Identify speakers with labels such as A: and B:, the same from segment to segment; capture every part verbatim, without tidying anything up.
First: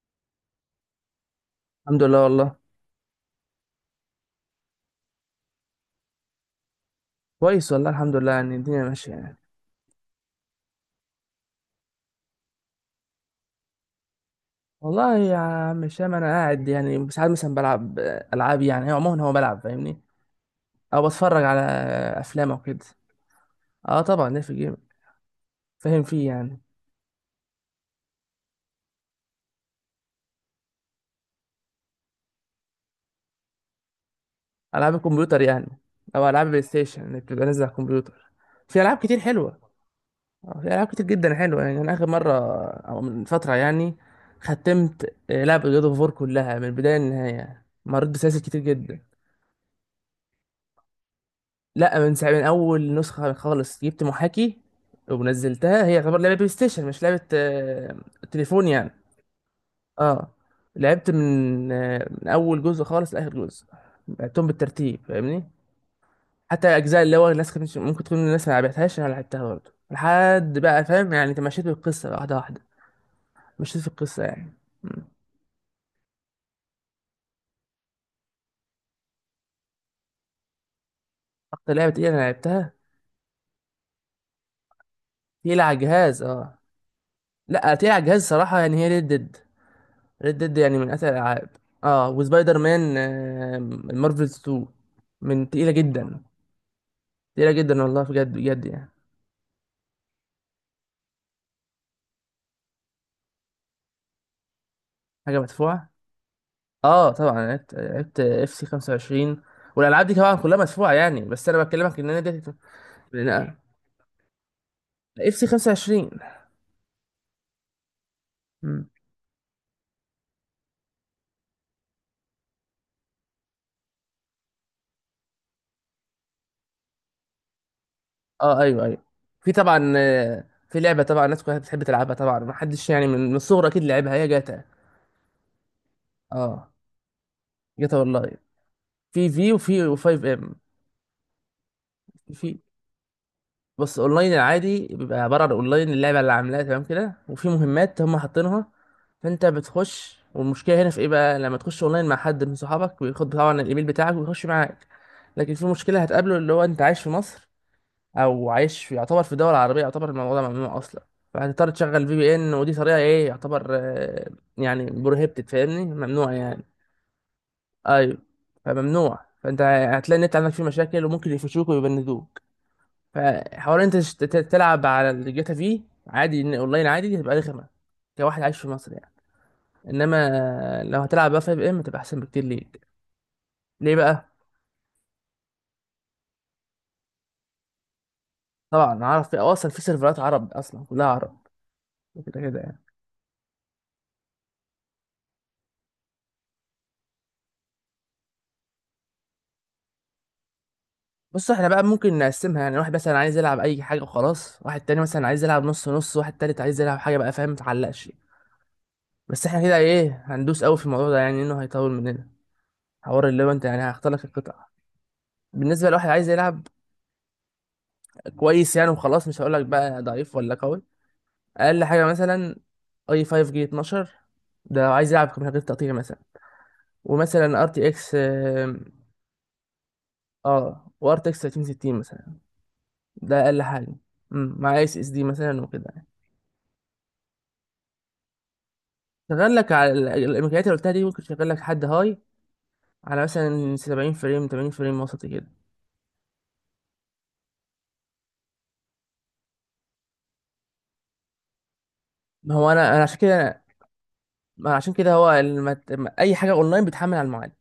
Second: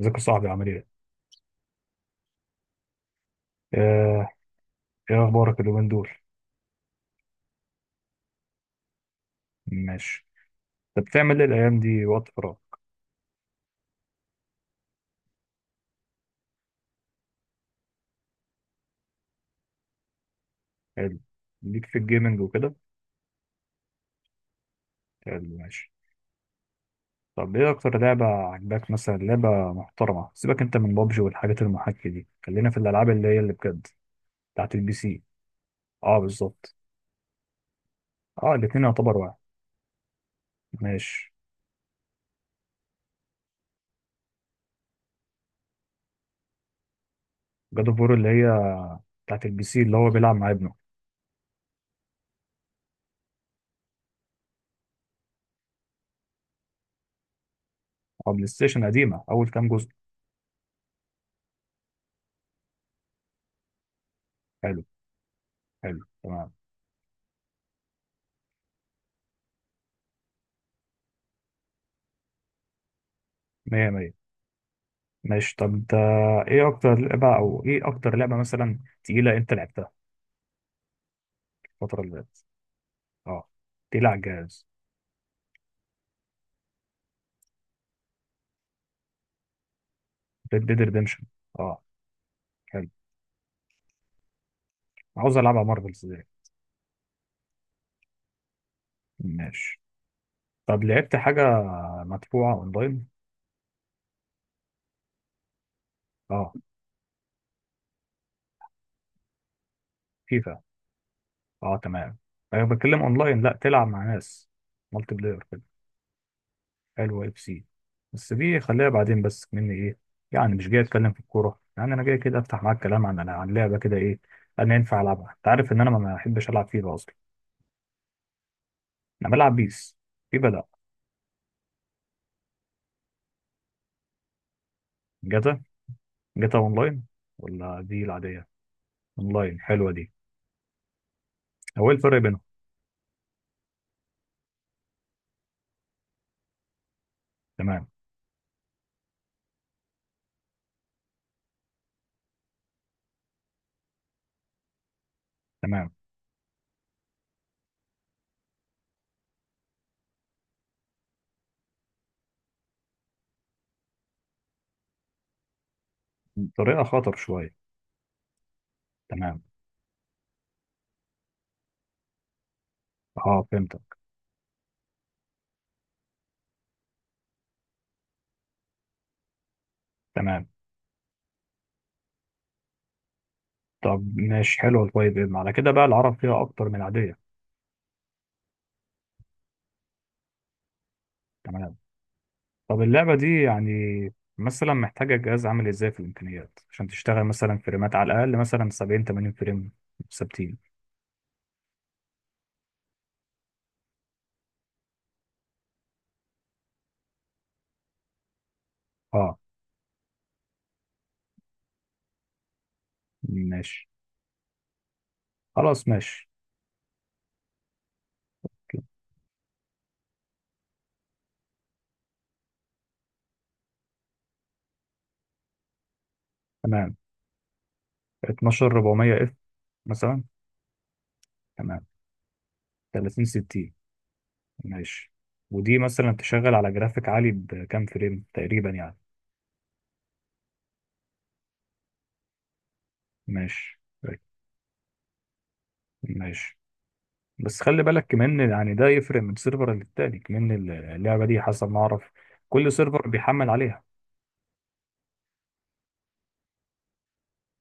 A: ازيك يا صاحبي؟ عامل ايه؟
B: الحمد لله والله.
A: آه، ايه اخبارك اليومين دول؟
B: كويس والله، الحمد لله، يعني الدنيا ماشية يعني.
A: ماشي. طب بتعمل ايه الايام دي وقت فراغ؟
B: والله يا عم شام أنا قاعد يعني ساعات مثلا بلعب ألعاب، يعني عموما هو بلعب فاهمني، أو
A: حلو.
B: بتفرج على
A: ليك في الجيمنج
B: أفلام أو
A: وكده؟
B: كده. أه طبعا ليه في الجيم،
A: حلو ماشي.
B: فاهم فيه يعني.
A: طب ايه اكتر لعبة عجباك مثلا، لعبة محترمة؟ سيبك انت من بابجي والحاجات المحاكية دي، خلينا في الالعاب اللي هي اللي بجد بتاعت البي
B: ألعاب
A: سي.
B: الكمبيوتر يعني،
A: اه
B: أو ألعاب بلاي
A: بالظبط.
B: ستيشن اللي بتبقى نازلة على الكمبيوتر.
A: اه
B: في
A: الاتنين
B: ألعاب
A: يعتبر
B: كتير
A: واحد.
B: حلوة. آه، في ألعاب كتير
A: ماشي.
B: جدا حلوة، يعني أنا آخر مرة أو من فترة يعني ختمت آه، لعبة جود أوف وور كلها من البداية للنهاية،
A: جاد اوف
B: مريت
A: وور اللي
B: بسلاسل كتير
A: هي
B: جدا.
A: بتاعت البي سي اللي هو بيلعب مع ابنه؟
B: لا، من ساعة، من اول نسخه خالص جبت محاكي ونزلتها، هي تعتبر لعبه بلاي ستيشن، مش لعبه آه،
A: اه بلاي
B: تليفون
A: ستيشن
B: يعني.
A: قديمة، اول كام جزء؟
B: اه لعبت من آه، من اول جزء خالص لاخر جزء، لعبتهم
A: حلو.
B: بالترتيب فاهمني.
A: حلو تمام.
B: حتى اجزاء اللي هو الناس كانت ممكن تكون الناس ما لعبتهاش، انا لعبتها برضه لحد بقى فاهم يعني، تمشيت بالقصه واحده واحده، مشيت في
A: مية.
B: القصه يعني. مم.
A: ماشي طب ده، ايه اكتر لعبة او ايه اكتر لعبة مثلا تقيلة انت لعبتها
B: اكتر لعبه
A: الفترة
B: تقيله
A: اللي
B: انا
A: فاتت؟
B: لعبتها،
A: اه، تقيلة على الجهاز.
B: تقيله على الجهاز اه. لا تقيله على الجهاز صراحه يعني هي ريد ديد. ريد ديد
A: ريد
B: يعني
A: ديد
B: من أسهل
A: ريدمشن.
B: الألعاب.
A: اه
B: اه، وسبايدر
A: حلو.
B: مان، آه، المارفلز اتنين،
A: عاوز
B: من
A: العبها
B: تقيلة
A: مارفلز
B: جدا،
A: دي.
B: تقيلة جدا والله، بجد بجد يعني.
A: ماشي. طب لعبت حاجة مدفوعة اونلاين؟
B: حاجة مدفوعة،
A: اه.
B: اه طبعا. أنا لعبت لعبت اف سي خمسة وعشرين، والألعاب دي طبعا كلها
A: فيفا.
B: مدفوعة يعني، بس أنا
A: اه
B: بكلمك إن
A: تمام.
B: أنا دي
A: انا بتكلم اونلاين، لا تلعب مع ناس مالتي
B: اف
A: بلاير
B: سي
A: كده.
B: خمسة وعشرين.
A: حلو اف سي. بس دي خليها
B: مم.
A: بعدين، بس مني ايه، يعني مش جاي اتكلم في الكورة، يعني انا جاي كده افتح معاك كلام عن عن لعبة كده، ايه انا ينفع العبها؟ انت عارف ان انا ما بحبش العب فيفا اصلا،
B: اه ايوه ايوه.
A: انا
B: في
A: بلعب
B: طبعا،
A: بيس. في
B: آه،
A: بدأ.
B: في لعبة طبعا الناس كلها بتحب تلعبها، طبعا ما حدش يعني من من الصغر أكيد لعبها، هي جاتا.
A: جاتا. جاتا
B: اه،
A: اونلاين ولا
B: جاتا
A: دي
B: والله.
A: العادية؟
B: في في
A: اونلاين حلوة
B: وفي
A: دي.
B: و5 ام.
A: هو إيه الفرق بينهم؟
B: في، بص، اونلاين العادي بيبقى عباره عن اونلاين اللعبه اللي عاملاها تمام كده، وفي
A: تمام.
B: مهمات هم حاطينها، فانت بتخش. والمشكله هنا في ايه بقى، لما تخش اونلاين مع حد من صحابك بياخد طبعا الايميل بتاعك ويخش معاك. لكن في
A: تمام.
B: مشكله هتقابله، اللي هو انت عايش في مصر، او عايش في، يعتبر في دول عربيه، يعتبر الموضوع ده ممنوع اصلا. فهتضطر تشغل في بي ان، ودي طريقه ايه يعتبر آه، يعني بروهيبتد فاهمني، ممنوع يعني.
A: طريقة خطر شوية.
B: ايوه، فممنوع.
A: تمام.
B: فانت هتلاقي النت عندك فيه مشاكل، وممكن يفشوك ويبندوك.
A: اه فهمتك.
B: فحوار انت تش- ت- تلعب على الجاتا في، عادي. ان اونلاين عادي دي هتبقى رخمه كواحد عايش في مصر يعني.
A: تمام.
B: انما لو هتلعب بقى في اف ام تبقى احسن بكتير ليك. ليه
A: طب
B: بقى؟
A: ماشي حلوة. طيب إيه؟ على كده بقى العرب فيها اكتر من العادية؟
B: طبعا عارف، في أو اصلا في سيرفرات عرب، اصلا كلها عرب
A: تمام.
B: كده كده
A: طب
B: يعني.
A: اللعبة دي يعني مثلا محتاجة جهاز عامل ازاي في الامكانيات عشان تشتغل مثلا فريمات على الاقل مثلا سبعين تمانين فريم ثابتين؟
B: بص احنا بقى ممكن نقسمها، يعني واحد مثلا عايز يلعب اي حاجه وخلاص، واحد تاني مثلا عايز يلعب نص نص، واحد تالت عايز يلعب حاجه بقى فاهم، متعلقش.
A: اه
B: بس احنا كده ايه، هندوس قوي في الموضوع ده يعني، انه هيطول مننا حوار اللي هو انت، يعني
A: ماشي.
B: هختار لك القطع.
A: خلاص
B: بالنسبه لواحد
A: ماشي.
B: عايز يلعب كويس يعني وخلاص، مش هقول لك بقى ضعيف ولا قوي. اقل حاجه مثلا اي خمسة جي اتناشر، ده لو عايز يلعب من غير تقطيع مثلا.
A: تمام.
B: ومثلا ار تي اكس اه،
A: اتناشر اربعمية اف مثلا.
B: آه، وار تي اكس
A: تمام.
B: ثلاثين ستين مثلا،
A: تلاتين
B: ده اقل
A: ستين.
B: حاجه. امم مع اس اس
A: ماشي.
B: دي مثلا
A: ودي
B: وكده يعني.
A: مثلا تشغل على جرافيك عالي بكام فريم تقريبا يعني؟
B: شغال لك على ال- الامكانيات اللي قلتها دي، ممكن تشغل لك حد هاي على مثلا
A: ماشي
B: سبعين
A: طيب.
B: فريم، تمانين فريم، وسط كده.
A: ماشي. بس خلي بالك كمان، يعني ده يفرق من سيرفر للتاني كمان. اللعبة دي حسب ما أعرف
B: ما هو
A: كل
B: انا انا
A: سيرفر
B: عشان
A: بيحمل
B: كده،
A: عليها.
B: ما عشان كده هو الم... اي حاجه اونلاين بتحمل على المعالج.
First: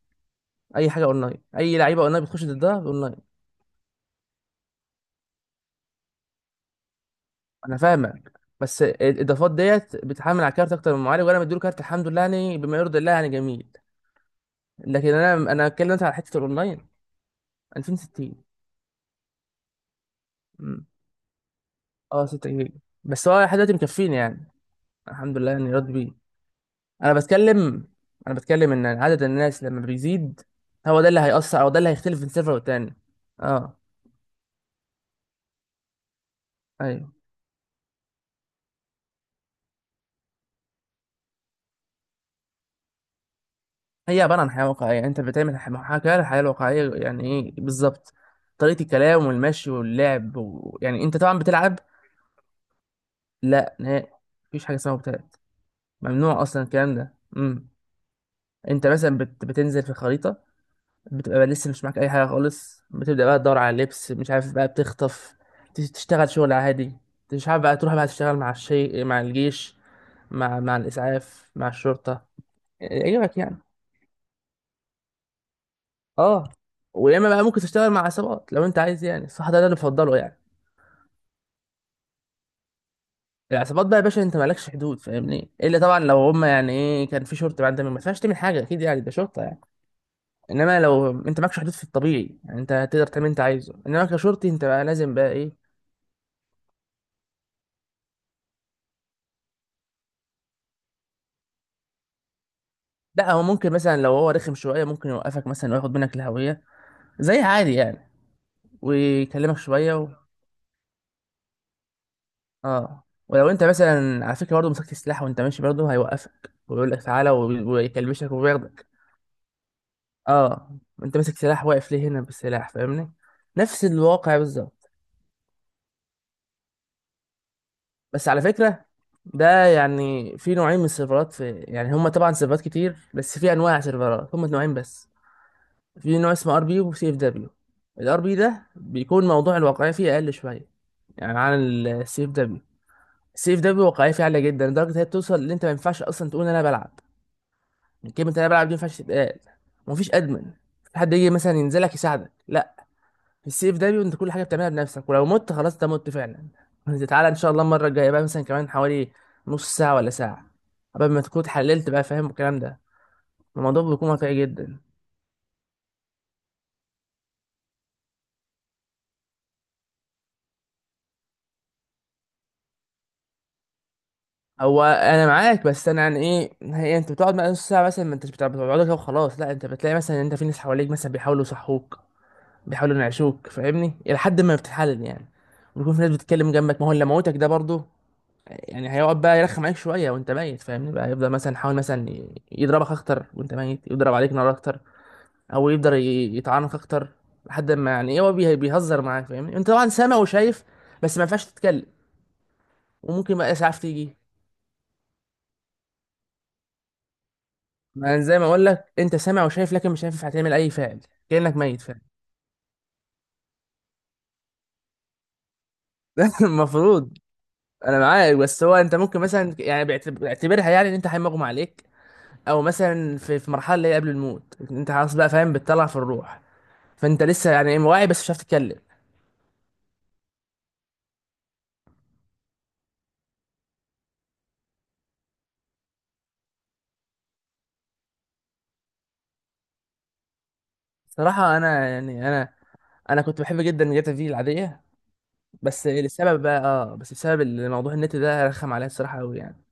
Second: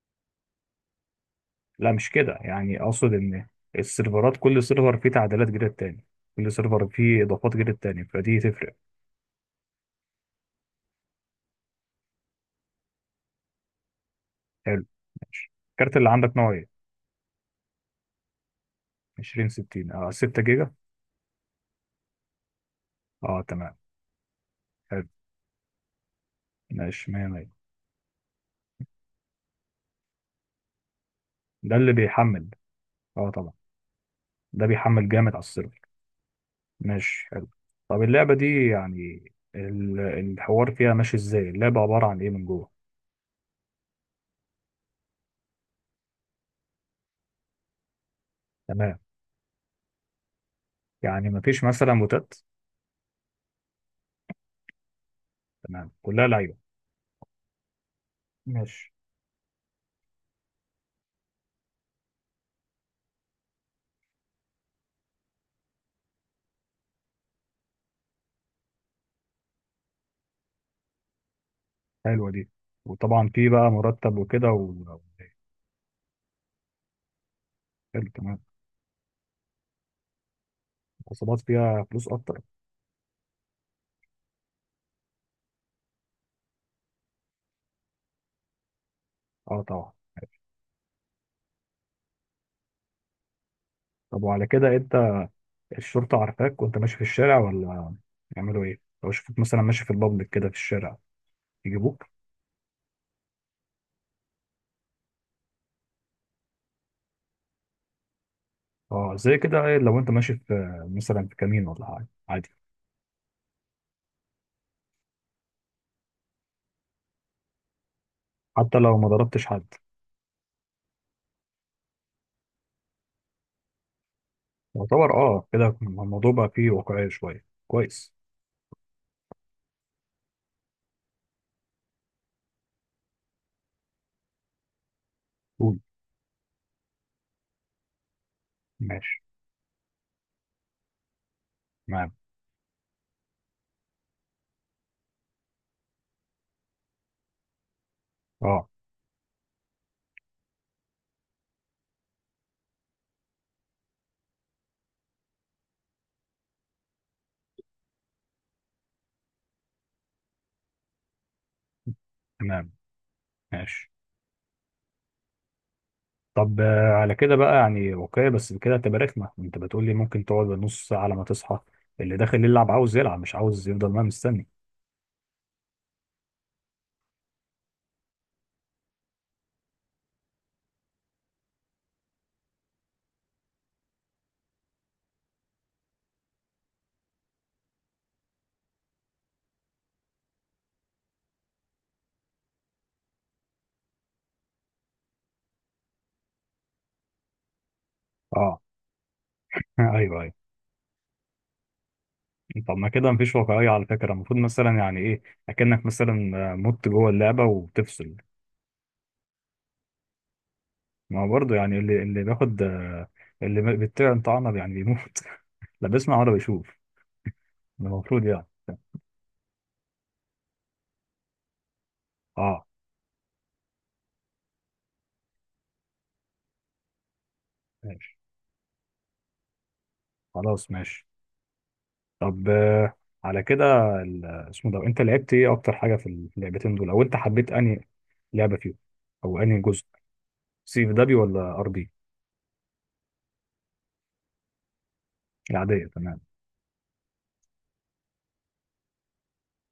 B: اي حاجه اونلاين، اي
A: لا
B: لعيبه
A: مش
B: اونلاين
A: كده،
B: بتخش ضدها
A: يعني أقصد
B: اونلاين.
A: إن السيرفرات كل سيرفر فيه تعديلات غير التاني، كل سيرفر فيه إضافات غير
B: انا
A: التاني،
B: فاهمك،
A: فدي تفرق.
B: بس الاضافات ديت بتحمل على كارت اكتر من معالج، وانا مديله كارت الحمد لله يعني، بما يرضي الله يعني، جميل.
A: حلو.
B: لكن
A: ماشي.
B: انا انا اتكلم
A: الكارت
B: مثلا
A: اللي
B: على
A: عندك
B: حته
A: نوع إيه؟
B: الاونلاين. عشرين ستين.
A: عشرين ستين؟ أه ستة جيجا.
B: مم. اه ستة جيجا، بس
A: أه
B: هو لحد دلوقتي
A: تمام.
B: مكفيني يعني،
A: حلو.
B: الحمد لله، يعني راضي بيه.
A: ماشي
B: انا
A: مية مية.
B: بتكلم، انا بتكلم ان عدد الناس لما بيزيد، هو ده اللي هيأثر، او
A: ده
B: ده اللي
A: اللي
B: هيختلف بين
A: بيحمل.
B: سيرفر والتاني.
A: أه طبعا.
B: اه،
A: ده بيحمل جامد على السيرفر.
B: ايوه.
A: ماشي حلو. طب اللعبة دي يعني ال- الحوار فيها ماشي ازاي؟ اللعبة عبارة عن ايه من جوه؟
B: هي عباره عن حياه واقعيه، يعني انت بتعمل ح- محاكاه للحياه الواقعيه. يعني ايه بالظبط؟ طريقه
A: تمام.
B: الكلام والمشي واللعب و... يعني انت
A: يعني
B: طبعا
A: مفيش
B: بتلعب.
A: مثلا موتات؟
B: لا نهائي، مفيش حاجه اسمها مبتدأ،
A: تمام كلها
B: ممنوع اصلا
A: لعيبة.
B: الكلام ده. امم انت
A: ماشي.
B: مثلا بت... بتنزل في الخريطه، بتبقى لسه مش معاك اي حاجه خالص، بتبدا بقى تدور على لبس، مش عارف بقى بتخطف، ت- تشتغل شغل عادي، مش عارف بقى تروح بقى تشتغل مع الشيء، مع الجيش، مع مع الاسعاف، مع الشرطه،
A: حلوة دي. وطبعا
B: يعجبك
A: في
B: يعني.
A: بقى مرتب وكده و...
B: اه، ويا اما بقى ممكن تشتغل مع
A: حلو تمام.
B: عصابات لو انت عايز، يعني الصح ده, ده اللي بفضله يعني.
A: عصابات فيها فلوس اكتر.
B: العصابات بقى يا باشا انت مالكش حدود فاهمني، الا طبعا لو هم، يعني ايه، كان في شرطه بقى انت ما ينفعش تعمل حاجه اكيد يعني، ده شرطه
A: اه
B: يعني.
A: طبعا.
B: انما لو انت معكش حدود في الطبيعي، يعني انت هتقدر تعمل اللي انت عايزه، انما
A: طب وعلى
B: كشرطي انت
A: كده
B: بقى
A: انت
B: لازم بقى ايه.
A: الشرطة عارفاك وانت ماشي في الشارع، ولا يعملوا ايه لو شافوك مثلا ماشي في البابليك كده في الشارع؟ يجيبوك؟
B: لا، هو ممكن مثلا لو هو رخم شويه، ممكن يوقفك مثلا وياخد منك الهويه، زي عادي يعني،
A: اه زي
B: ويكلمك
A: كده، ايه
B: شويه
A: لو
B: و...
A: انت ماشي في مثلا في كمين ولا حاجة عادي؟
B: اه. ولو انت مثلا على فكره برضه مسكت سلاح وانت ماشي، برضه هيوقفك ويقول لك تعالى، وي- ويكلبشك
A: حتى
B: وياخدك.
A: لو ما ضربتش حد؟
B: اه، انت ماسك سلاح واقف ليه هنا بالسلاح، فاهمني، نفس الواقع بالظبط.
A: يعتبر اه كده الموضوع بقى فيه واقعية شوية، كويس.
B: بس على فكره، ده يعني في نوعين من السيرفرات، في يعني هما طبعا سيرفرات كتير، بس في انواع سيرفرات هما نوعين بس.
A: قول.
B: في نوع اسمه ار بي، وسي اف دبليو. الار بي ده
A: ماشي.
B: بيكون موضوع الواقعيه فيه اقل شويه يعني عن
A: تمام.
B: السي اف دبليو. السي اف دبليو واقعيه فيه عاليه جدا، لدرجه إن هي بتوصل ان انت ما ينفعش اصلا تقول انا بلعب، يعني كلمه انا بلعب
A: اه
B: دي ما ينفعش تتقال. ومفيش ادمن، في حد يجي مثلا ينزلك يساعدك، لا. في السي اف دبليو انت كل حاجه بتعملها بنفسك، ولو مت خلاص انت مت فعلا انت تعالى ان شاء الله المره الجايه بقى مثلا كمان حوالي نص ساعه ولا ساعه، قبل ما تكون اتحللت بقى فاهم الكلام
A: تمام.
B: ده. الموضوع
A: ماشي.
B: بيكون واقعي جدا.
A: طب آه، على كده بقى يعني واقعية، بس كده هتبقى رخمة. انت بتقول لي ممكن تقعد نص ساعة على ما تصحى، اللي داخل يلعب عاوز يلعب، مش عاوز يفضل ما مستني.
B: هو انا معاك، بس انا يعني ايه، هي انت بتقعد بقى نص ساعه مثلا، ما انتش بتاع- بتقعد كده وخلاص؟ لا، انت بتلاقي مثلا إن انت في ناس حواليك مثلا بيحاولوا يصحوك، بيحاولوا ينعشوك، فاهمني، الى حد ما بتتحلل يعني. ويكون في ناس بتتكلم جنبك، ما هو اللي موتك ده برضه يعني هيقعد بقى يرخم عليك شويه وانت ميت، فاهمني، بقى يفضل مثلا يحاول مثلا ي- يضربك اكتر وانت ميت، يضرب عليك نار اكتر، او يقدر ي- يطعنك اكتر، لحد ما يعني ايه هو بيه-
A: اه
B: بيهزر معاك، فاهمني، انت طبعا
A: ايوه
B: سامع
A: ايوه.
B: وشايف بس ما ينفعش تتكلم.
A: طب ما كده مفيش
B: وممكن بقى
A: واقعية
B: اسعاف
A: على فكرة،
B: تيجي.
A: المفروض مثلا يعني ايه، اكنك مثلا آه، مت جوه اللعبة وبتفصل.
B: ما أنا زي ما اقول لك انت سامع وشايف، لكن مش عارف هتعمل اي فعل،
A: ما هو برضه
B: كانك
A: يعني
B: ميت فعلا.
A: اللي اللي بياخد آه، اللي بيطير طعنه يعني بيموت لا بيسمع ولا
B: ده
A: بيشوف.
B: المفروض.
A: ده
B: انا
A: المفروض
B: معاك،
A: يعني.
B: بس هو انت ممكن مثلا يعني بيعت- بيعتبرها يعني ان انت حي مغمى عليك، او
A: اه.
B: مثلا في في مرحله اللي هي قبل الموت انت خلاص بقى فاهم، بتطلع في الروح، فانت لسه يعني إيه، واعي بس مش عارف تتكلم.
A: خلاص ماشي. طب آه، على كده ال- اسمه ده، انت لعبت ايه اكتر حاجه في ال- في اللعبتين دول؟ او انت حبيت انهي لعبه فيهم او انهي جزء؟ سي في دبليو ولا
B: صراحه
A: ار
B: انا
A: بي؟
B: يعني، انا انا كنت بحب جدا جاتا في العاديه.
A: العاديه
B: بس
A: تمام.
B: لسبب بقى، اه، بس بسبب الموضوع النت ده رخم عليا الصراحه قوي يعني،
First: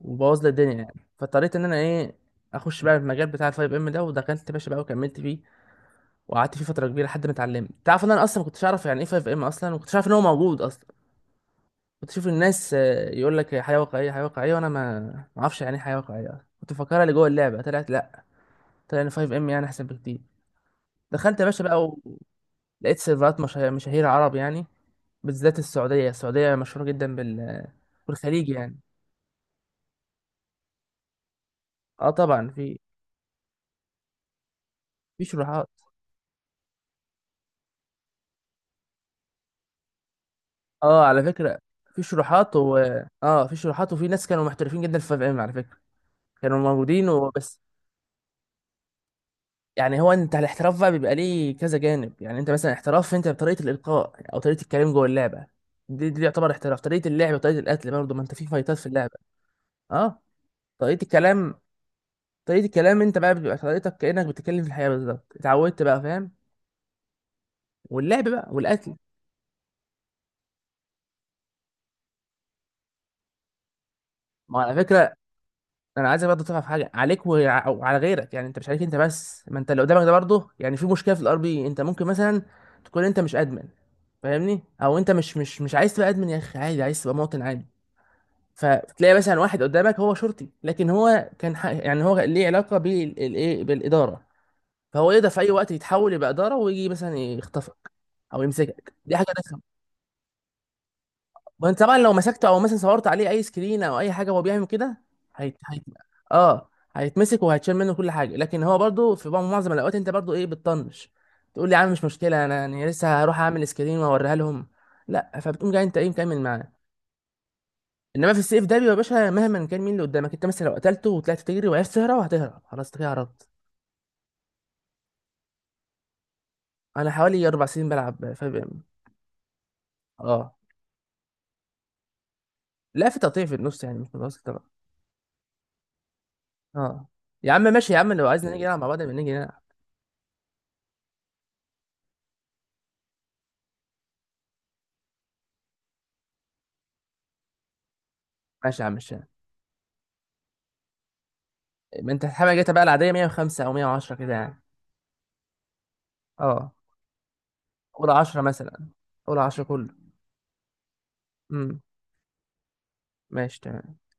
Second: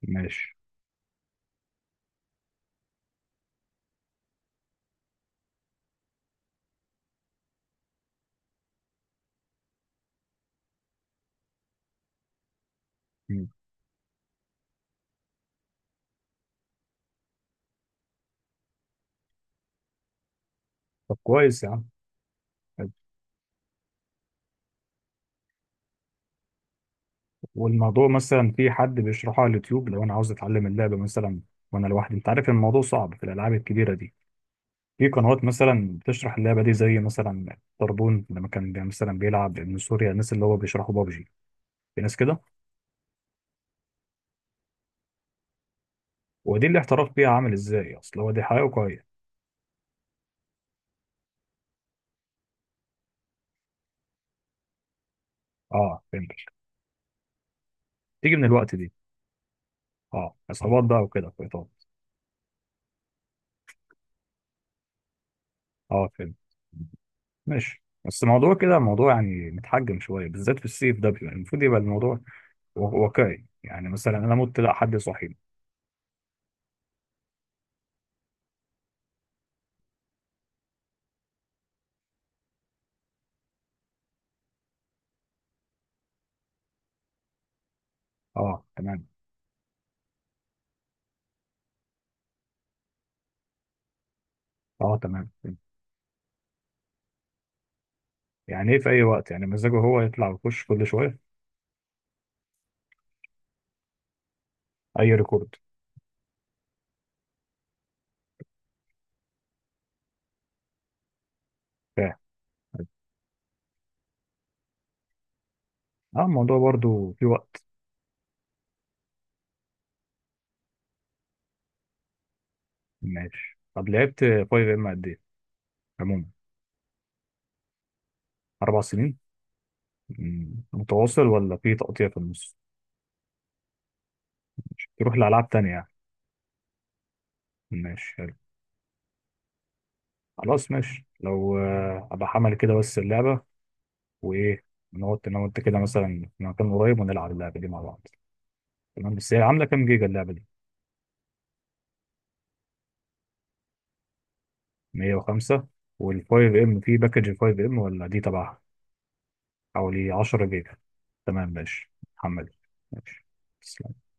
B: وبوظ لي
A: ماشي.
B: الدنيا يعني، فاضطريت ان انا ايه، اخش بقى في المجال بتاع الفايف ام ده. ودخلت يا باشا بقى وكملت فيه، وقعدت فيه فتره كبيره لحد ما اتعلمت. تعرف ان انا اصلا ما كنتش اعرف يعني ايه فايف ام اصلا، وما كنتش عارف ان هو موجود اصلا. كنت اشوف الناس آه، يقول
A: مم.
B: لك حياه واقعيه حياه واقعيه، وانا ما ما اعرفش يعني ايه حياه واقعيه أصلاً. كنت مفكرها اللي جوه اللعبه، طلعت لا، طلع ان فايف ام يعني احسن بكتير.
A: طب
B: دخلت يا
A: كويس
B: باشا
A: يا
B: بقى،
A: عم. حلو.
B: ولقيت سيرفرات مشا- مشاهير عرب يعني، بالذات السعوديه. السعوديه مشهوره جدا بال،
A: والموضوع
B: بالخليج
A: مثلا في
B: يعني.
A: حد بيشرحه على اليوتيوب لو انا عاوز اتعلم اللعبه مثلا وانا
B: اه
A: لوحدي؟ انت عارف
B: طبعا في،
A: الموضوع صعب في الالعاب الكبيره دي. في
B: في
A: قنوات
B: شروحات.
A: مثلا بتشرح اللعبه دي، زي مثلا طربون لما كان بي- مثلا بيلعب من سوريا، الناس اللي هو بيشرحوا
B: اه على
A: بابجي؟
B: فكره
A: في
B: في
A: ناس كده؟
B: شروحات و، اه، في شروحات وفي ناس كانوا محترفين جدا في فايف ام على فكره، كانوا
A: ودي اللي
B: موجودين
A: احتراف بيها عامل
B: وبس.
A: ازاي اصل هو دي حياه واقعيه؟
B: يعني هو انت الاحتراف بقى بيبقى ليه كذا جانب يعني، انت مثلا احتراف انت بطريقه الالقاء، او طريقه الكلام جوه اللعبه،
A: اه
B: دي, دي
A: فهمت.
B: يعتبر احتراف. طريقه اللعب وطريقه القتل برضه، ما انت
A: تيجي من
B: في
A: الوقت
B: فايتات في
A: دي.
B: اللعبه. اه،
A: اه عصابات بقى
B: طريقه
A: وكده
B: الكلام،
A: فايتات.
B: طريقه الكلام انت بقى بيبقى طريقتك كانك بتتكلم في الحياه بالظبط، اتعودت بقى
A: اه
B: فاهم.
A: فهمت. ماشي. بس
B: واللعب بقى
A: الموضوع كده
B: والقتل.
A: موضوع يعني متحجم شويه، بالذات في السيف ده بيبقى المفروض يبقى الموضوع و- واقعي، يعني مثلا انا مت
B: ما
A: لا
B: على
A: حد
B: فكره،
A: صاحيني.
B: انا عايزك برضه تعرف حاجه عليك وع- وعلى غيرك يعني، انت مش عليك انت بس، ما انت اللي قدامك ده برضه يعني في مشكله. في الار بي انت ممكن مثلا تكون انت مش ادمن فاهمني، او انت مش مش مش عايز تبقى ادمن يا اخي، عادي، عايز تبقى مواطن عادي.
A: اه تمام.
B: فتلاقي مثلا واحد قدامك هو شرطي، لكن هو كان ح... يعني هو ليه علاقه بالايه، بالاداره.
A: اه
B: فهو
A: تمام
B: يقدر في اي
A: فهمت.
B: وقت يتحول يبقى اداره، ويجي مثلا يخطفك او
A: يعني ايه في
B: يمسكك،
A: اي
B: دي حاجه
A: وقت؟ يعني
B: رخمه.
A: مزاجه هو يطلع ويخش كل شويه؟
B: وانت طبعا لو مسكته، او مثلا صورت عليه اي سكرين او اي حاجه وهو بيعمل كده،
A: اي ريكورد؟
B: هيت... هيت... اه هيتمسك وهيتشال منه كل حاجه. لكن هو برضو في بعض- معظم الاوقات انت برضو ايه بتطنش، تقول لي يا عم مش
A: فاهم.
B: مشكله، انا يعني لسه هروح اعمل سكرين واوريها لهم، لا. فبتقوم جاي انت ايه
A: اه
B: مكمل
A: الموضوع
B: معاه.
A: برضو في وقت.
B: انما في السيف ده بيبقى يا باشا مهما كان مين اللي قدامك، انت مثلا لو قتلته وطلعت تجري وعرفت تهرب، هتهرب، خلاص انت كده هربت.
A: ماشي. طب لعبت فايف ام قد ايه عموما؟
B: انا حوالي اربع سنين بلعب
A: اربع
B: فاهم.
A: سنين.
B: اه،
A: مم. متواصل ولا في تقطيع في النص؟
B: لا في تقطيع في النص، يعني مش متواصل طبعا.
A: تروح لألعاب تانية يعني.
B: اه يا عم ماشي، يا عم
A: ماشي
B: لو
A: حلو.
B: عايز نيجي نلعب مع بعض نبقى نيجي نلعب.
A: خلاص ماشي. لو آه، أبقى حمل كده بس اللعبة، وإيه، نقعد أنا وأنت كده مثلا في مكان قريب ونلعب اللعبة دي مع بعض.
B: ماشي يا عم
A: تمام.
B: ماشي.
A: بس هي عاملة كام جيجا اللعبة دي؟
B: ما انت الحاجه جاتا بقى العاديه مئة وخمسة او مئة وعشرة كده يعني.
A: مية وخمسة. وال فايف
B: اه،
A: ام في باكج ال خمسة ام، ولا
B: اولى
A: دي
B: عشرة
A: تبعها؟
B: مثلا، اولى عشرة كله.
A: حوالي عشرة جيجا. تمام
B: امم
A: ماشي حمل. ماشي.
B: ماشي تمام.
A: تسلم.